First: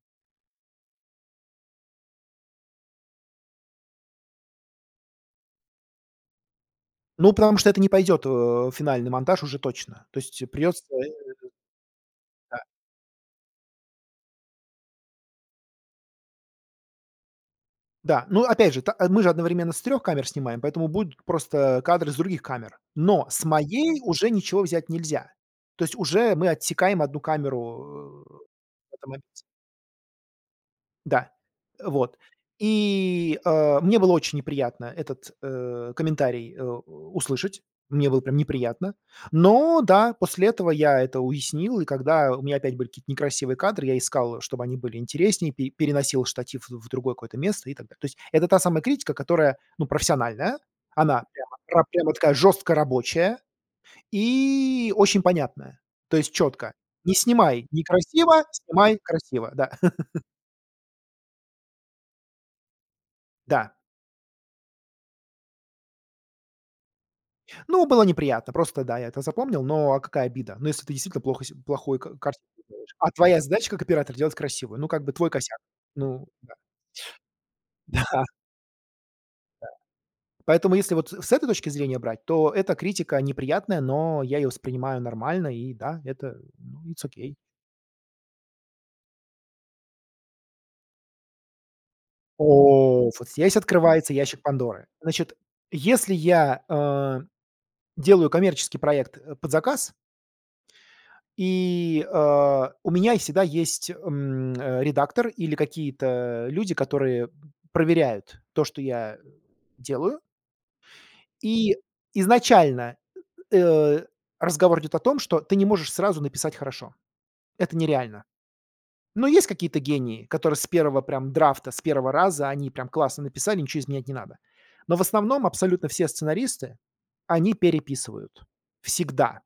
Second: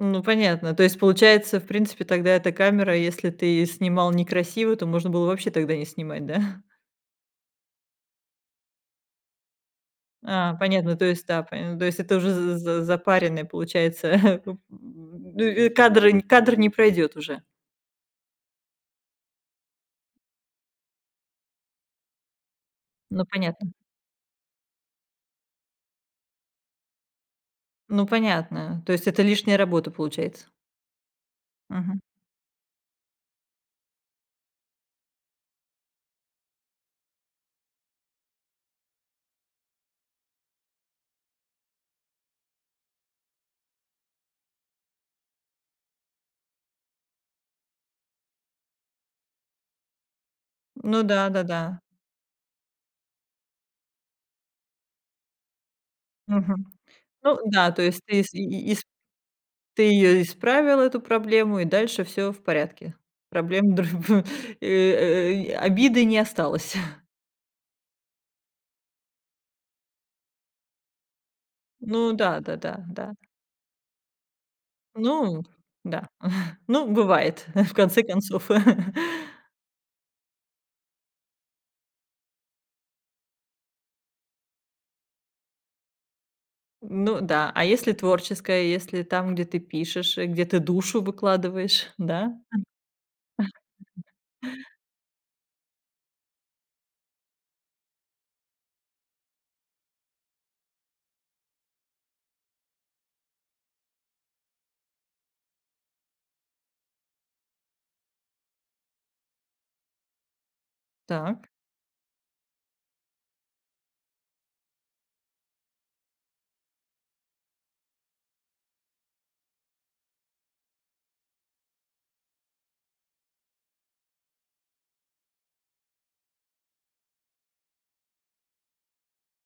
Ну, понятно. То есть, получается, в принципе, тогда эта камера, если ты снимал некрасиво, то можно было вообще тогда не снимать, да? Ну, потому что это не пойдёт, э, в финальный монтаж уже точно. То есть А, придется понятно, то есть, да, э поня то есть это уже з Да. з запаренное, получается. М, и кадр кадр не пройдёт уже. Да. Ну, опять же, та э, мы же одновременно с 3 камер снимаем, поэтому будут просто кадры с других камер. Ну, Но с понятно. моей уже ничего взять нельзя. То есть уже мы отсекаем 1 Ну, камеру, э, понятно, то в есть этом это моменте. лишняя работа получается? Да, э, Мгм. вот. И, э, мне было очень неприятно этот, э, комментарий, э, у услышать. Мне было прям неприятно. Но, да, после этого я это уяснил, и когда у меня опять были какие-то некрасивые кадры, я искал, чтобы они были интереснее, пе переносил штатив в в другое какое-то место и так далее. То есть это та самая критика, которая, ну, профессиональная, Ну она да, прямо да-да. ра прямо такая жёстко рабочая и очень понятная. То есть Мгм. чётко: "Не Ну снимай да, то есть ты ис и некрасиво, и ис снимай красиво". Да. ты ее исправил эту проблему, и дальше всё в порядке, Да. проблем дрв ф э, э, и обиды не осталось. Ну, было неприятно, просто, да, я это запомнил, но а какая обида? Ну, если ты действительно плохо с плохую Ну ка да, картинку да-да. делаешь? А Да. твоя задача как оператора делать красивую? Ну, как бы, твой Ну косяк. да, Ну да. ну бывает, в конце Да. концов. Да. Поэтому, если вот, э, с этой точки зрения брать, то эта критика неприятная, но я её воспринимаю нормально, и да, это, ну, М. it's Ну ok. да, а если творческое, если там, где ты пишешь, где ты душу выкладываешь, да? О, вот здесь открывается ящик Пандоры. Значит, если я, э, делаю коммерческий проект, э, под заказ и, а, у меня е всегда есть, м, редактор или какие-то люди, которые, проверяют то, что я делаю. Так. И изначально, э, разговор идёт о том, что ты не можешь сразу написать хорошо. Это нереально. Но есть какие-то гении, которые с 1 прям драфта, с 1 раза они прям классно написали, ничего изменять не надо. Но в основном абсолютно все сценаристы, они переписывают. Всегда.